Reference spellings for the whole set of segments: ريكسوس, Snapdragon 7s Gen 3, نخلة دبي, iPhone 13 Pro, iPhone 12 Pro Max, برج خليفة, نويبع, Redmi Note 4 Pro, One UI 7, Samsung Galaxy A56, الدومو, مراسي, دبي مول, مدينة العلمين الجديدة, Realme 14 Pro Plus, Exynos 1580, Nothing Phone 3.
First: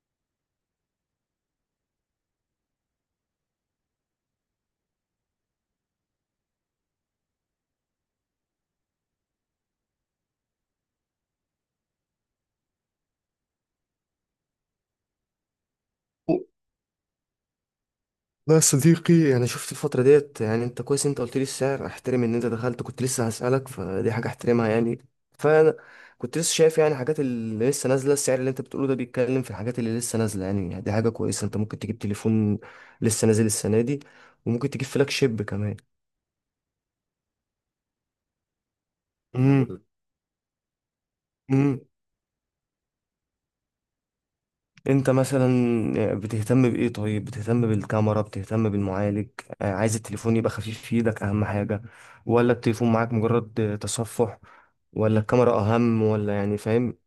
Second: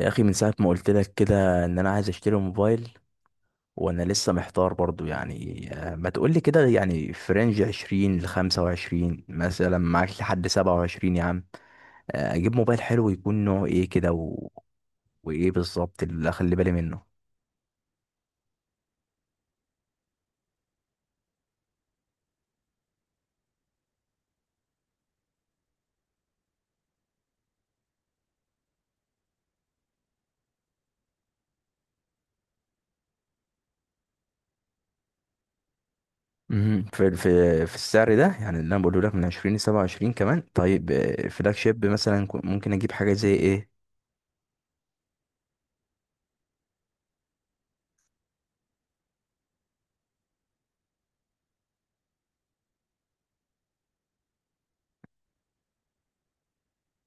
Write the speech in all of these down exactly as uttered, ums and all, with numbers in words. يا اخي، من ساعه ما قلت لك كده ان انا عايز اشتري موبايل، وانا لسه محتار برضو يعني، آه، ما تقول لي كده يعني في رينج عشرين ل خمسة وعشرين مثلا معاك لحد سبعة وعشرين يا عم. آه، اجيب موبايل حلو يكون نوعه ايه كده و... وايه بالظبط اللي لا، اخلي بالي منه؟ يا صديقي. يعني شفت الفترة ديت، يعني انت كويس، انت قلت لي السعر، احترم ان انت دخلت كنت لسه هسألك، فدي حاجة احترمها يعني. فانا كنت لسه شايف يعني حاجات اللي لسه نازلة. السعر اللي انت بتقوله ده بيتكلم في الحاجات اللي لسه نازلة، يعني دي حاجة كويسة. انت ممكن تجيب تليفون لسه نازل السنة دي، وممكن تجيب فلاج شيب كمان. مهم. في في في السعر ده يعني اللي انا بقوله لك من عشرين ل سبعة وعشرين كمان. طيب، آه، فلاج امم شيب مثلا، كو- ممكن اجيب حاجه زي ايه؟ انت مثلا، آه، بتهتم بايه؟ طيب، بتهتم بالكاميرا، بتهتم بالمعالج؟ آه، عايز التليفون يبقى خفيف في ايدك اهم حاجة، ولا التليفون معاك مجرد آه، تصفح، ولا الكاميرا اهم، ولا يعني، فاهم؟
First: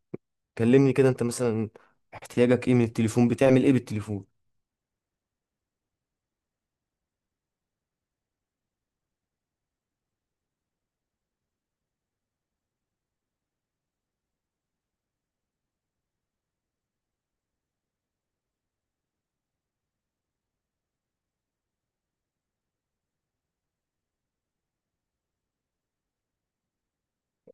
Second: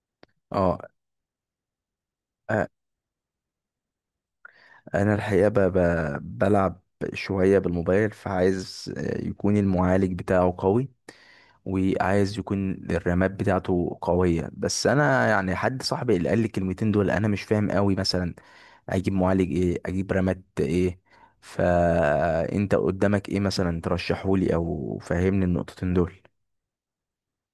اه، كلمني كده انت مثلا، احتياجك ايه من التليفون، بتعمل ايه بالتليفون؟ انا الحقيقه ب... ب... بلعب شويه بالموبايل، فعايز آه، يكون المعالج بتاعه قوي، وعايز يكون الرامات بتاعته قويه. بس انا يعني حد صاحبي اللي قال لي الكلمتين دول، انا مش فاهم قوي. مثلا اجيب معالج ايه، اجيب رامات ايه؟ فانت قدامك ايه مثلا ترشحهولي، او فهمني النقطتين دول؟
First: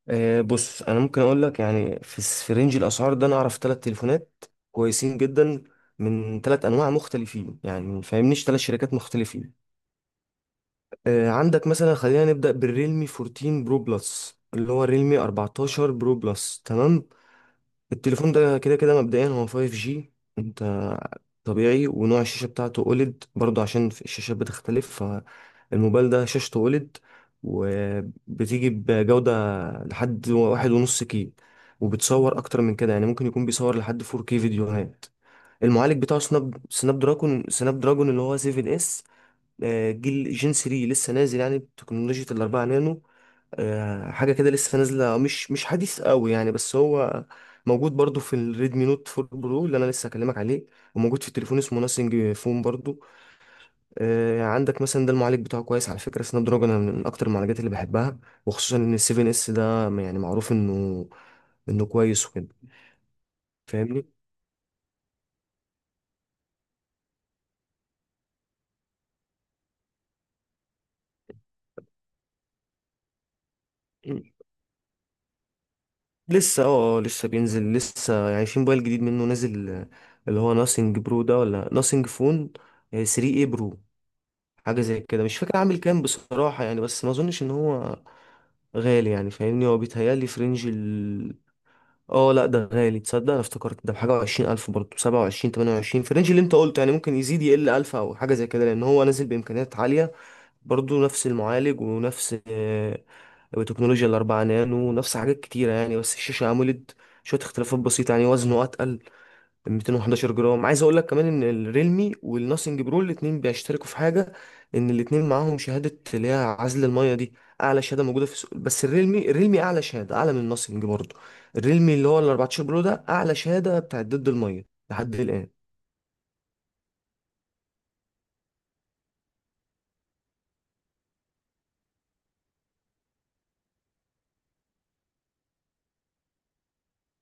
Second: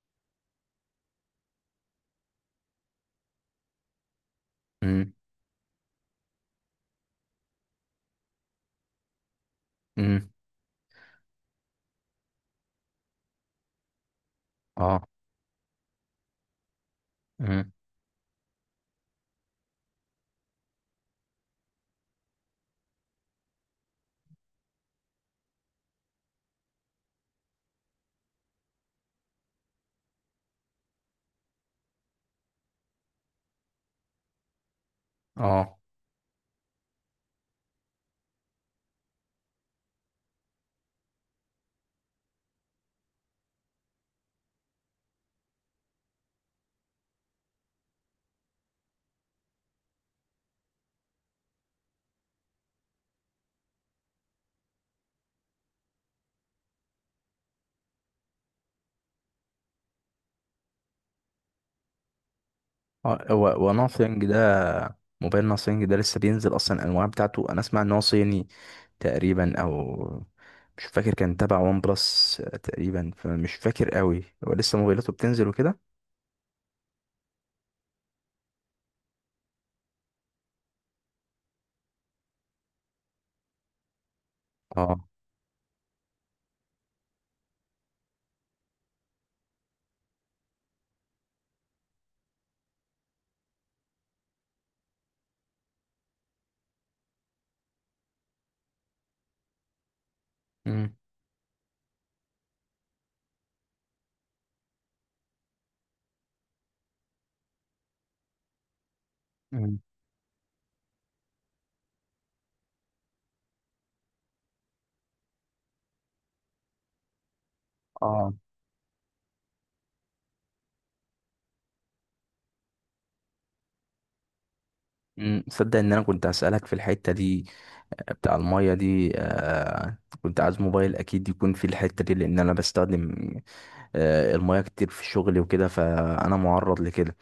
أه بص، انا ممكن اقول لك يعني في الس- في رينج الاسعار ده انا اعرف ثلاث تليفونات امم. كويسين جدا، من ثلاث انواع مختلفين، يعني فاهمنيش ثلاث شركات مختلفين. امم. آه، عندك مثلا، خلينا نبدأ بالريلمي أربعتاشر برو بلس، اللي هو اه. الريلمي أربعتاشر برو بلس، تمام. امم. التليفون ده كده كده مبدئيا هو فايف جي، انت طبيعي، ونوع الشاشة بتاعته او ال اي دي، برضه عشان في الشاشات بتختلف، فالموبايل ده شاشته او ال اي دي وبتيجي بجودة لحد واحد ونص كي، وبتصور أكتر من كده، يعني ممكن يكون بيصور لحد فور كي فيديوهات. اه. المعالج بتاعه سناب سناب دراجون سناب دراجون اللي هو سبعة اس، آه، جيل جين تلاتة لسه نازل، يعني بتكنولوجيا الأربعة نانو، آه، حاجة كده لسه نازلة، آه، مش مش حديث قوي يعني، بس هو موجود برضو في الريدمي نوت أربعة برو اللي أنا لسه هكلمك عليه، وموجود في تليفون اسمه ناسينج فون برضو. آه، عندك مثلا، ده المعالج بتاعه كويس على فكرة، سناب دراجون أنا من أكتر المعالجات اللي بحبها، وخصوصا إن ال سبعة اس ده يعني معروف إنه إنه كويس وكده، فاهمني. وناثينج ده موبايل ناثينج ده لسه بينزل اصلا؟ الانواع بتاعته، انا اسمع ان هو صيني تقريبا، او مش فاكر، كان تبع وان بلس تقريبا، فمش فاكر قوي. هو لسه موبايلاته بتنزل وكده. لسه اه آه، لسه بينزل، لسه يعني في موبايل جديد منه نازل، آه، اللي هو ناسينج برو ده ولا ناسينج فون تلاتة اي برو، حاجه اه. زي كده، مش فاكر عامل كام بصراحه يعني. بس ما اظنش ان هو غالي يعني، فاهمني، هو بيتهيألي في رينج ال، اه لا ده غالي. تصدق انا افتكرت ده بحاجه وعشرين الف، برضه سبعة وعشرين تمانية وعشرين في الرينج اللي انت قلته، يعني ممكن يزيد يقل الف او حاجه زي كده، لان هو نازل بامكانيات عاليه امم. برضه. نفس المعالج، ونفس آه، بتكنولوجيا الأربعة نانو، نفس حاجات كتيرة يعني، بس الشاشة أموليد، شوية اختلافات بسيطة يعني، وزنه أتقل، مم. مية وحداشر جرام. عايز أقول لك كمان إن الريلمي والناسينج برو الاتنين بيشتركوا في حاجة، إن الاتنين معاهم شهادة اللي هي عزل المية دي، أعلى شهادة موجودة في اه. السوق. بس الريلمي، الريلمي أعلى شهادة، أعلى من الناسينج برضه. الريلمي اللي هو ال أربعة عشر برو ده أعلى شهادة بتاعت ضد المية لحد أمم، الآن. تصدق ان انا كنت هسألك في الحتة دي، آه، بتاع المية دي. آه، كنت عايز موبايل اكيد يكون في الحتة دي، لان انا بستخدم آه، المياه كتير في الشغل وكده، فانا معرض لكده.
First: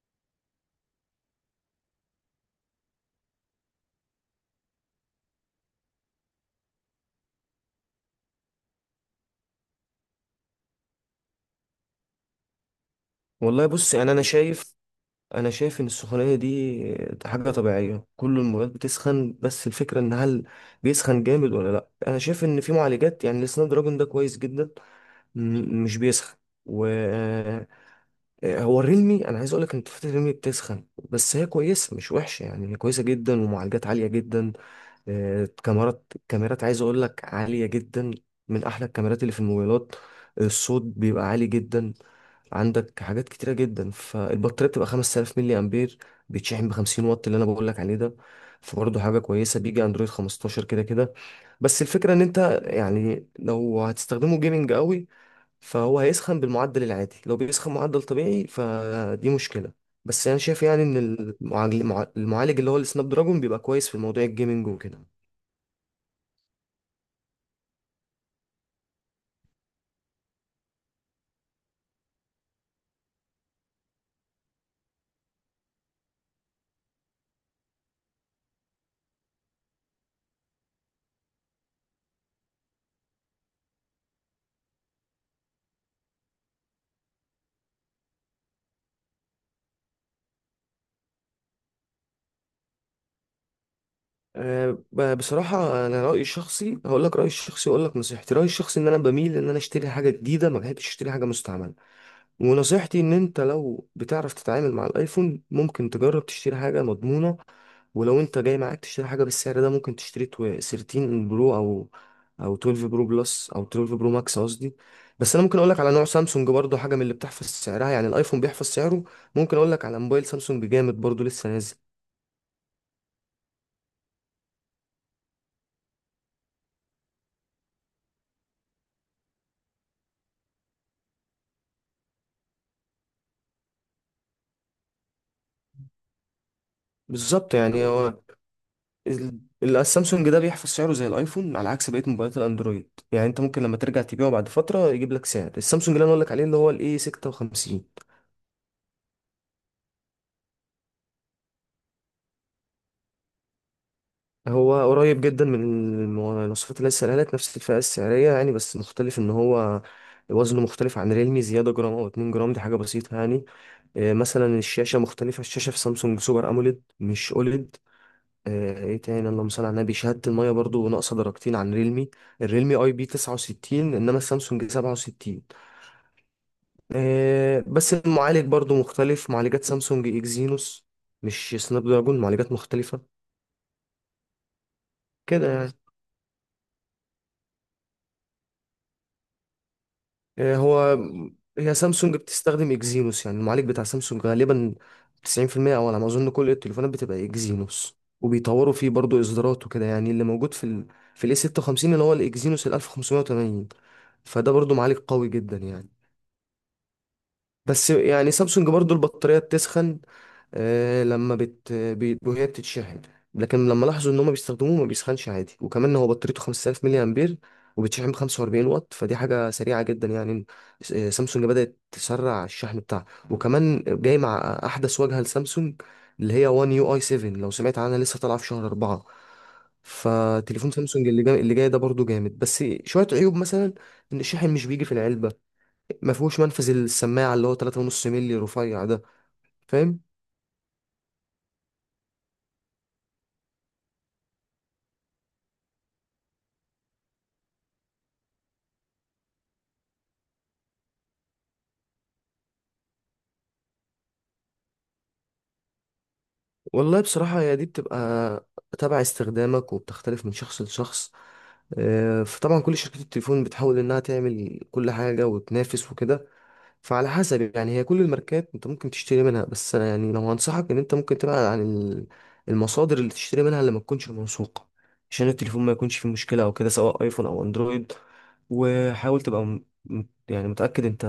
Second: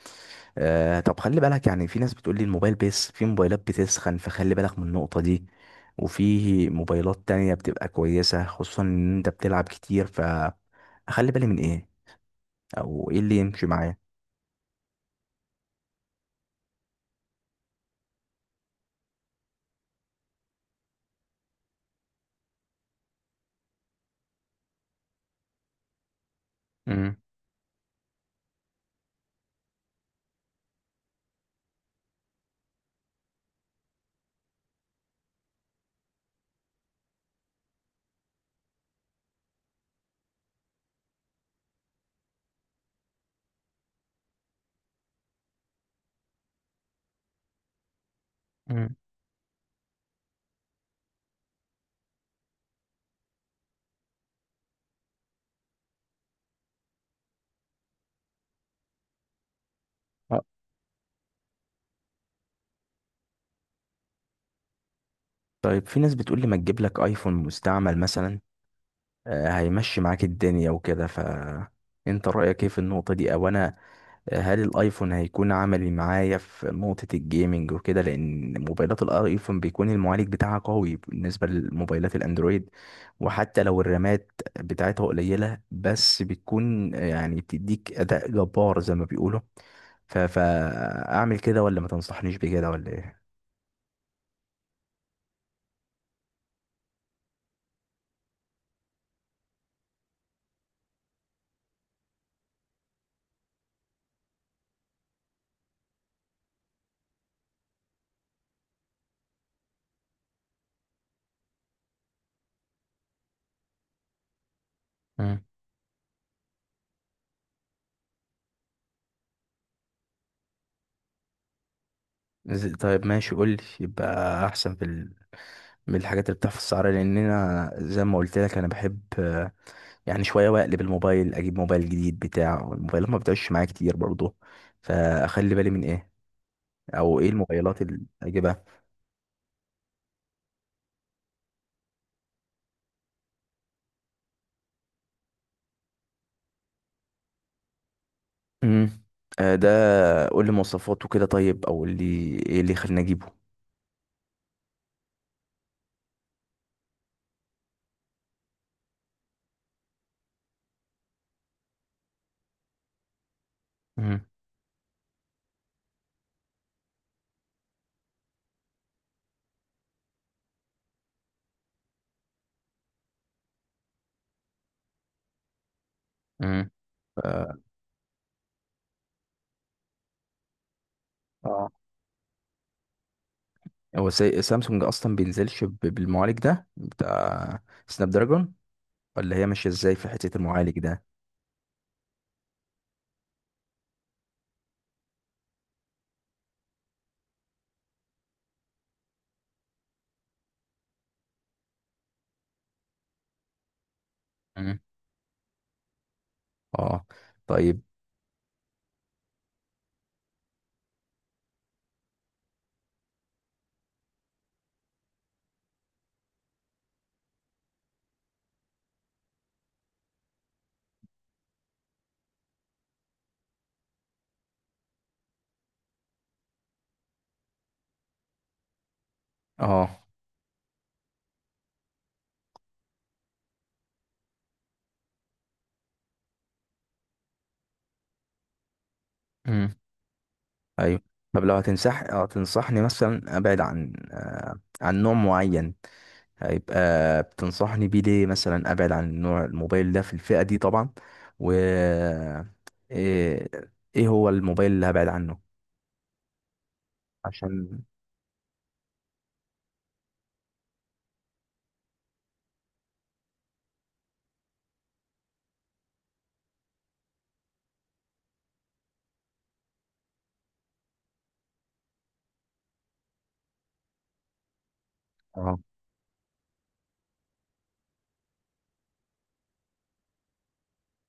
آه، طب خلي بالك، يعني في ناس بتقول لي الموبايل، بس في موبايلات بتسخن، فخلي بالك من النقطة دي. وفي موبايلات تانية بتبقى كويسة، خصوصا ان انت بتلعب كتير، فاخلي بالي من ايه او ايه اللي والله يمشي بص معايا؟ يعني، أنا شايف انا شايف ان السخونيه دي حاجه طبيعيه، كل المواد بتسخن، بس الفكره ان هل بيسخن جامد ولا لا. انا شايف ان في معالجات، يعني السناب دراجون ده كويس جدا، م- مش بيسخن. و امم. آه، هو الريلمي، انا عايز اقول لك ان تفاحه الريلمي بتسخن، بس هي كويسه مش وحشه يعني، هي كويسه جدا، ومعالجات عاليه جدا. آه، كاميرات كاميرات عايز اقول لك عاليه جدا، من احلى الكاميرات اللي في الموبايلات، الصوت بيبقى عالي جدا، عندك حاجات كتيرة جدا. فالبطارية بتبقى خمسة آلاف ملي أمبير، بيتشحن ب خمسين واط اللي أنا بقول لك عليه ده، امم. فبرضه حاجة كويسة، بيجي أندرويد خمستاشر كده كده. بس الفكرة إن أنت يعني لو هتستخدمه جيمنج قوي فهو هيسخن بالمعدل العادي، لو بيسخن معدل طبيعي فدي مشكلة. بس أنا شايف يعني إن المعالج المعالج اللي هو السناب دراجون بيبقى كويس في موضوع الجيمنج وكده. طيب، في ناس بتقول لي ما تجيب لك ايفون مستعمل مثلا، آه، هيمشي معاك الدنيا وكده، فانت رأيك ايه في النقطة دي؟ او انا، هل الايفون هيكون عملي معايا في نقطة الجيمنج وكده؟ لان موبايلات الايفون بيكون المعالج بتاعها قوي بالنسبة لموبايلات الاندرويد، وحتى لو الرامات بتاعتها قليلة بس بتكون يعني بتديك اداء جبار زي ما بيقولوا. ف... فاعمل كده ولا ما تنصحنيش بكده ولا ايه؟ أه، ب- بصراحة أنا رأيي الشخصي، هقول لك رأيي الشخصي وأقول لك نصيحتي، رأيي الشخصي إن أنا بميل إن أنا أشتري حاجة جديدة، ما بحبش أشتري حاجة مستعملة. ونصيحتي ان انت لو بتعرف تتعامل مع الايفون، ممكن تجرب تشتري حاجة مضمونة. ولو انت جاي معاك تشتري حاجة بالسعر ده، ممكن تشتري تو- تلتاشر برو، او او اثنا عشر برو بلس، او اتناشر برو ماكس قصدي. بس مم. انا ممكن اقول لك على نوع سامسونج برضو، حاجة من اللي بتحفظ سعرها يعني، الايفون بيحفظ سعره. ممكن اقول لك على موبايل سامسونج جامد برضو لسه نازل، ز- طيب ماشي، قول لي يبقى احسن في ال... من الحاجات اللي بتحفظ السعر، لان انا زي ما قلت لك انا بحب يعني شوية واقلب الموبايل، اجيب موبايل جديد. بتاع الموبايلات ما بتعيش معايا كتير برضه، فاخلي بالي من ايه او ايه بالظبط الموبايلات يعني. اللي هو اجيبها؟ ال- ال- السامسونج ده بيحفظ سعره زي الايفون، على عكس بقيه موبايلات الاندرويد يعني، انت ممكن لما ترجع تبيعه بعد فتره يجيب لك سعر. السامسونج اللي انا اقول لك عليه اللي هو الاي ستة وخمسين، امم. آه، ده قول لي مواصفاته كده طيب، او قول لي ايه اللي يخليني اجيبه؟ هو قريب جدا من المواصفات اللي لسه قالت، نفس الفئة السعرية يعني، بس مختلف ان هو وزنه مختلف عن ريلمي زيادة جرام او اتنين جرام، دي حاجة بسيطة يعني. آه، امم. مثلا الشاشة مختلفة، الشاشة في سامسونج سوبر اموليد مش اوليد. آه، ايه تاني؟ اللهم صل على النبي. شهادة المية برضو ناقصة درجتين عن ريلمي، الريلمي اي بي تسعة وستين انما السامسونج سبعة وستين. امم. آه، بس المعالج برضو مختلف، معالجات سامسونج اكزينوس، مش اه. سناب دراجون، معالجات مختلفة هو سا- سامسونج اصلا كده بينزلش يعني. ب- بالمعالج ده بتاع سناب دراجون، ولا هي ماشيه ازاي في حته آه، المعالج هو، ده؟ هي سامسونج بتستخدم اكزينوس يعني، المعالج بتاع سامسونج غالبا تسعين في المية او على ما اظن كل التليفونات بتبقى اكزينوس، وبيطوروا فيه برضو اصدارات وكده يعني. اللي موجود في ال، في الاي ستة وخمسين اللي هو الاكزينوس ال ألف وخمسمية وتمانين، فده برضو مم. معالج قوي جدا يعني. اه. طيب. بس يعني سامسونج برضو البطارية بتسخن آه، لما بت بي- وهي بتتشحن، لكن لما لاحظوا ان هم بيستخدموه ما بيسخنش عادي، وكمان هو بطاريته خمس آلاف ملي امبير، وبتشحن ب خمسة وأربعين واط، فدي حاجة سريعة جدا يعني. س- آه، سامسونج بدأت تسرع الشحن بتاعها، وكمان جاي مع احدث واجهة لسامسونج اللي هي وان يو اي سبعة، لو سمعت عنها، لسه طالعة في شهر أربعة. اه. فتليفون سامسونج اللي جاي، اللي جاي ده برضو جامد، بس شوية عيوب مثلا ان الشاحن مش بيجي في العلبة، ما فيهوش منفذ السماعه اللي هو ثلاث فاصلة خمسة مللي رفيع ده، فاهم؟ ايوه. طب لو هتنصح اه تنصحني مثلا ابعد عن آه، عن نوع معين، هيبقى بتنصحني بيه ليه؟ مثلا ابعد عن نوع الموبايل ده في الفئة دي طبعا، و ايه إيه هو الموبايل اللي هبعد عنه؟ والله بصراحه هي دي عشان. بتبقى تبع استخدامك، وبتختلف من شخص لشخص. آه، فطبعا كل شركات التليفون بتحاول انها تعمل كل حاجه وتنافس وكده، فعلى حسب يعني هي كل الماركات انت ممكن تشتري منها. بس انا يعني لو هنصحك ان انت ممكن تبعد عن ال- المصادر اللي تشتري منها اللي ما تكونش موثوقة، عشان اه. التليفون ما يكونش فيه مشكلة او كده، سواء ايفون او اندرويد. وحاول تبقى م- م- يعني متأكد انت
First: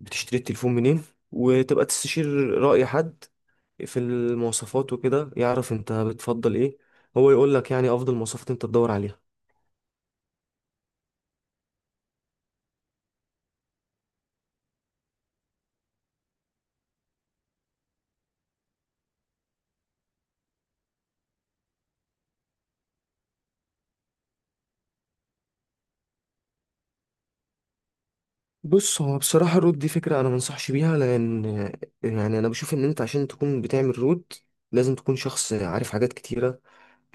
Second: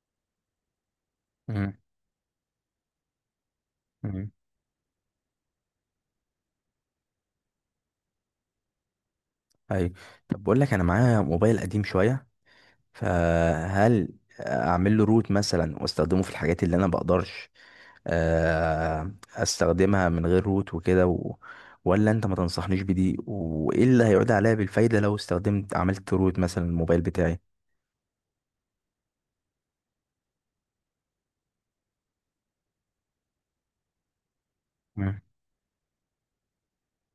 بتشتري التليفون منين، مم. وتبقى تستشير رأي حد في مم. المواصفات وكده، يعرف انت بتفضل ايه، هو يقول لك يعني افضل مواصفات انت تدور عليها. ايوه. طب بقول لك انا معايا موبايل قديم شوية، فهل اعمل له روت مثلا واستخدمه في الحاجات اللي انا بقدرش آه، استخدمها من غير روت وكده، و... ولا انت ما تنصحنيش بدي؟ وايه اللي هيعود عليا بالفايدة لو استخدمت عملت روت مثلا الموبايل بتاعي؟ بص، هو بصراحة الرود دي فكرة أنا منصحش بيها، لأن يعني أنا بشوف إن أنت عشان تكون بتعمل رود لازم تكون مم. شخص عارف حاجات كتيرة،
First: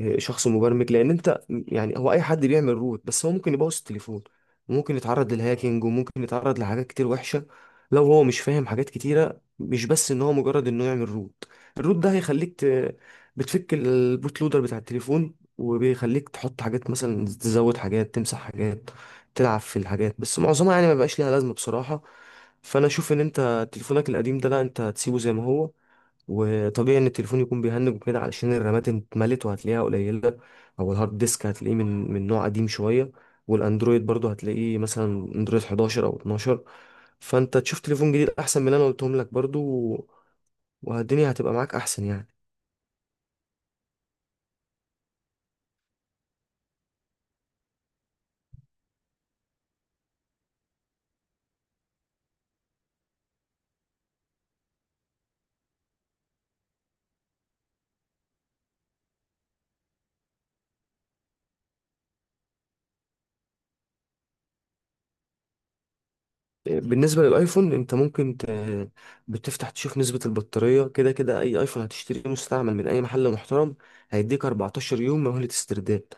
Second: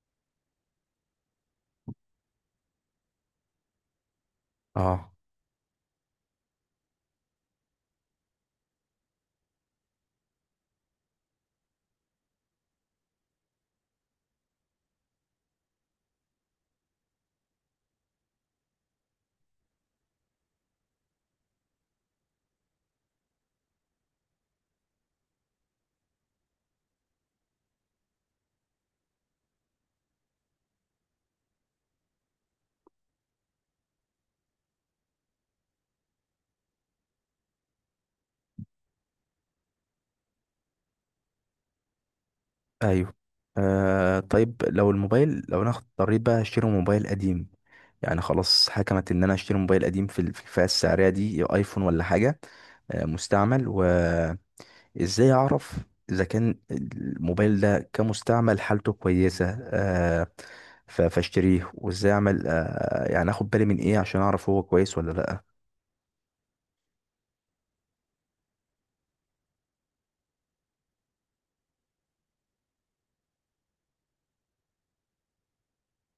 آه، شخص مبرمج. لان انت يعني، هو اي حد بيعمل روت، بس هو ممكن يبوظ التليفون، وممكن اه. يتعرض للهاكينج، وممكن يتعرض لحاجات كتير وحشة لو هو مش فاهم حاجات كتيرة، مش بس ان هو مجرد انه يعمل روت. الروت ده هيخليك ت... بتفك البوت لودر بتاع التليفون، وبيخليك تحط حاجات، مثلا تزود حاجات، تمسح حاجات، تلعب في الحاجات، بس معظمها يعني ما بقاش ليها لازمة بصراحة. فانا اشوف ان انت تليفونك القديم ده، لا، انت هتسيبه زي ما هو، وطبيعي ان التليفون يكون بيهنج وكده علشان الرامات اتملت وهتلاقيها قليله، او الهارد ديسك هتلاقيه من من نوع قديم شويه، والاندرويد برضو هتلاقيه مثلا اندرويد إحداشر او اتناشر. فانت تشوف تليفون جديد احسن من اللي انا قلتهم لك برضو، والدنيا هتبقى معاك احسن يعني. ايوه. آه طيب، لو الموبايل لو انا اضطريت بقى اشتري موبايل قديم، يعني خلاص حكمت ان انا اشتري موبايل قديم في ال- في الفئة السعرية دي، ايفون ولا حاجة، آه مستعمل. و... ازاي اعرف اذا كان الموبايل ده كمستعمل حالته كويسة؟ آه ف- فاشتريه، وازاي اعمل آه يعني اخد بالي من ايه عشان اعرف هو كويس ولا لا؟ بالنسبة للايفون انت ممكن ت... بتفتح تشوف نسبة البطارية، كده كده اي ايفون هتشتريه مستعمل من اي محل محترم هيديك أربعتاشر يوم مهلة استرداد.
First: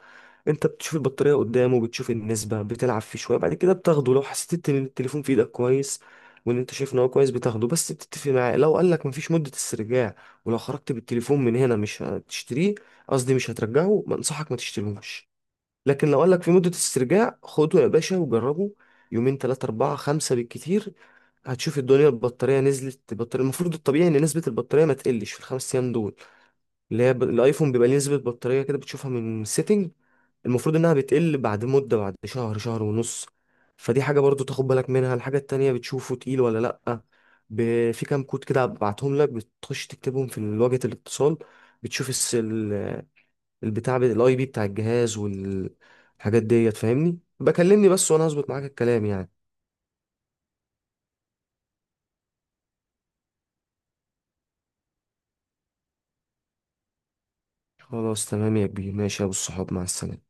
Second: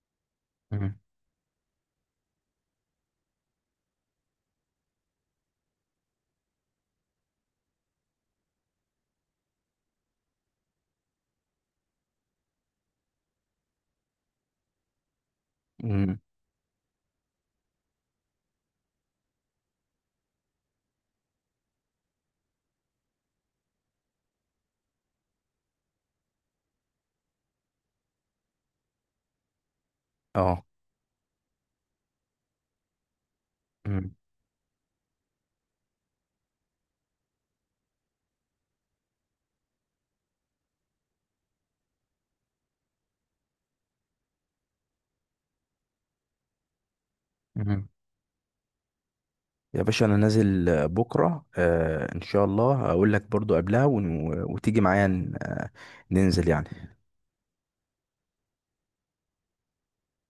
انت بتشوف مم. البطارية قدامه، بتشوف النسبة، بتلعب فيه شوية، بعد كده بتاخده لو حسيت ان التليفون في ايدك كويس، وان انت شايف ان هو كويس بتاخده. بس بتتفق معاه لو قالك مفيش مدة استرجاع، ولو خرجت بالتليفون من هنا مش هتشتريه، قصدي مش هترجعه، بنصحك ما تشتريهوش. لكن مم. لو قال لك في مدة استرجاع، خده يا باشا وجربه يومين تلاتة أربعة خمسة بالكتير، هتشوف الدنيا البطارية نزلت. البطارية المفروض الطبيعي إن نسبة البطارية ما تقلش في الخمس أيام دول، اللي هي ب... الأيفون بيبقى ليه نسبة بطارية كده بتشوفها من سيتنج. اه. المفروض إنها بتقل بعد مدة، بعد شهر شهر ونص، فدي مم. حاجة برضو تاخد بالك منها. الحاجة التانية، بتشوفه تقيل ولا لأ، ب... في كام كود كده بعتهم لك، بتخش تكتبهم في واجهة الاتصال، بتشوف الس... البتاع الاي بي بتاع الجهاز والحاجات ديت، فاهمني؟ مم. بكلمني بس، وانا هظبط معاك الكلام يعني. يا باشا، انا نازل آه، بكرة آه ان شاء الله، اقول لك برضو قبلها ون... وتيجي معايا ن- آه، ننزل يعني. خلاص، تمام يا كبير، ماشي يا ابو الصحاب، مع السلامة.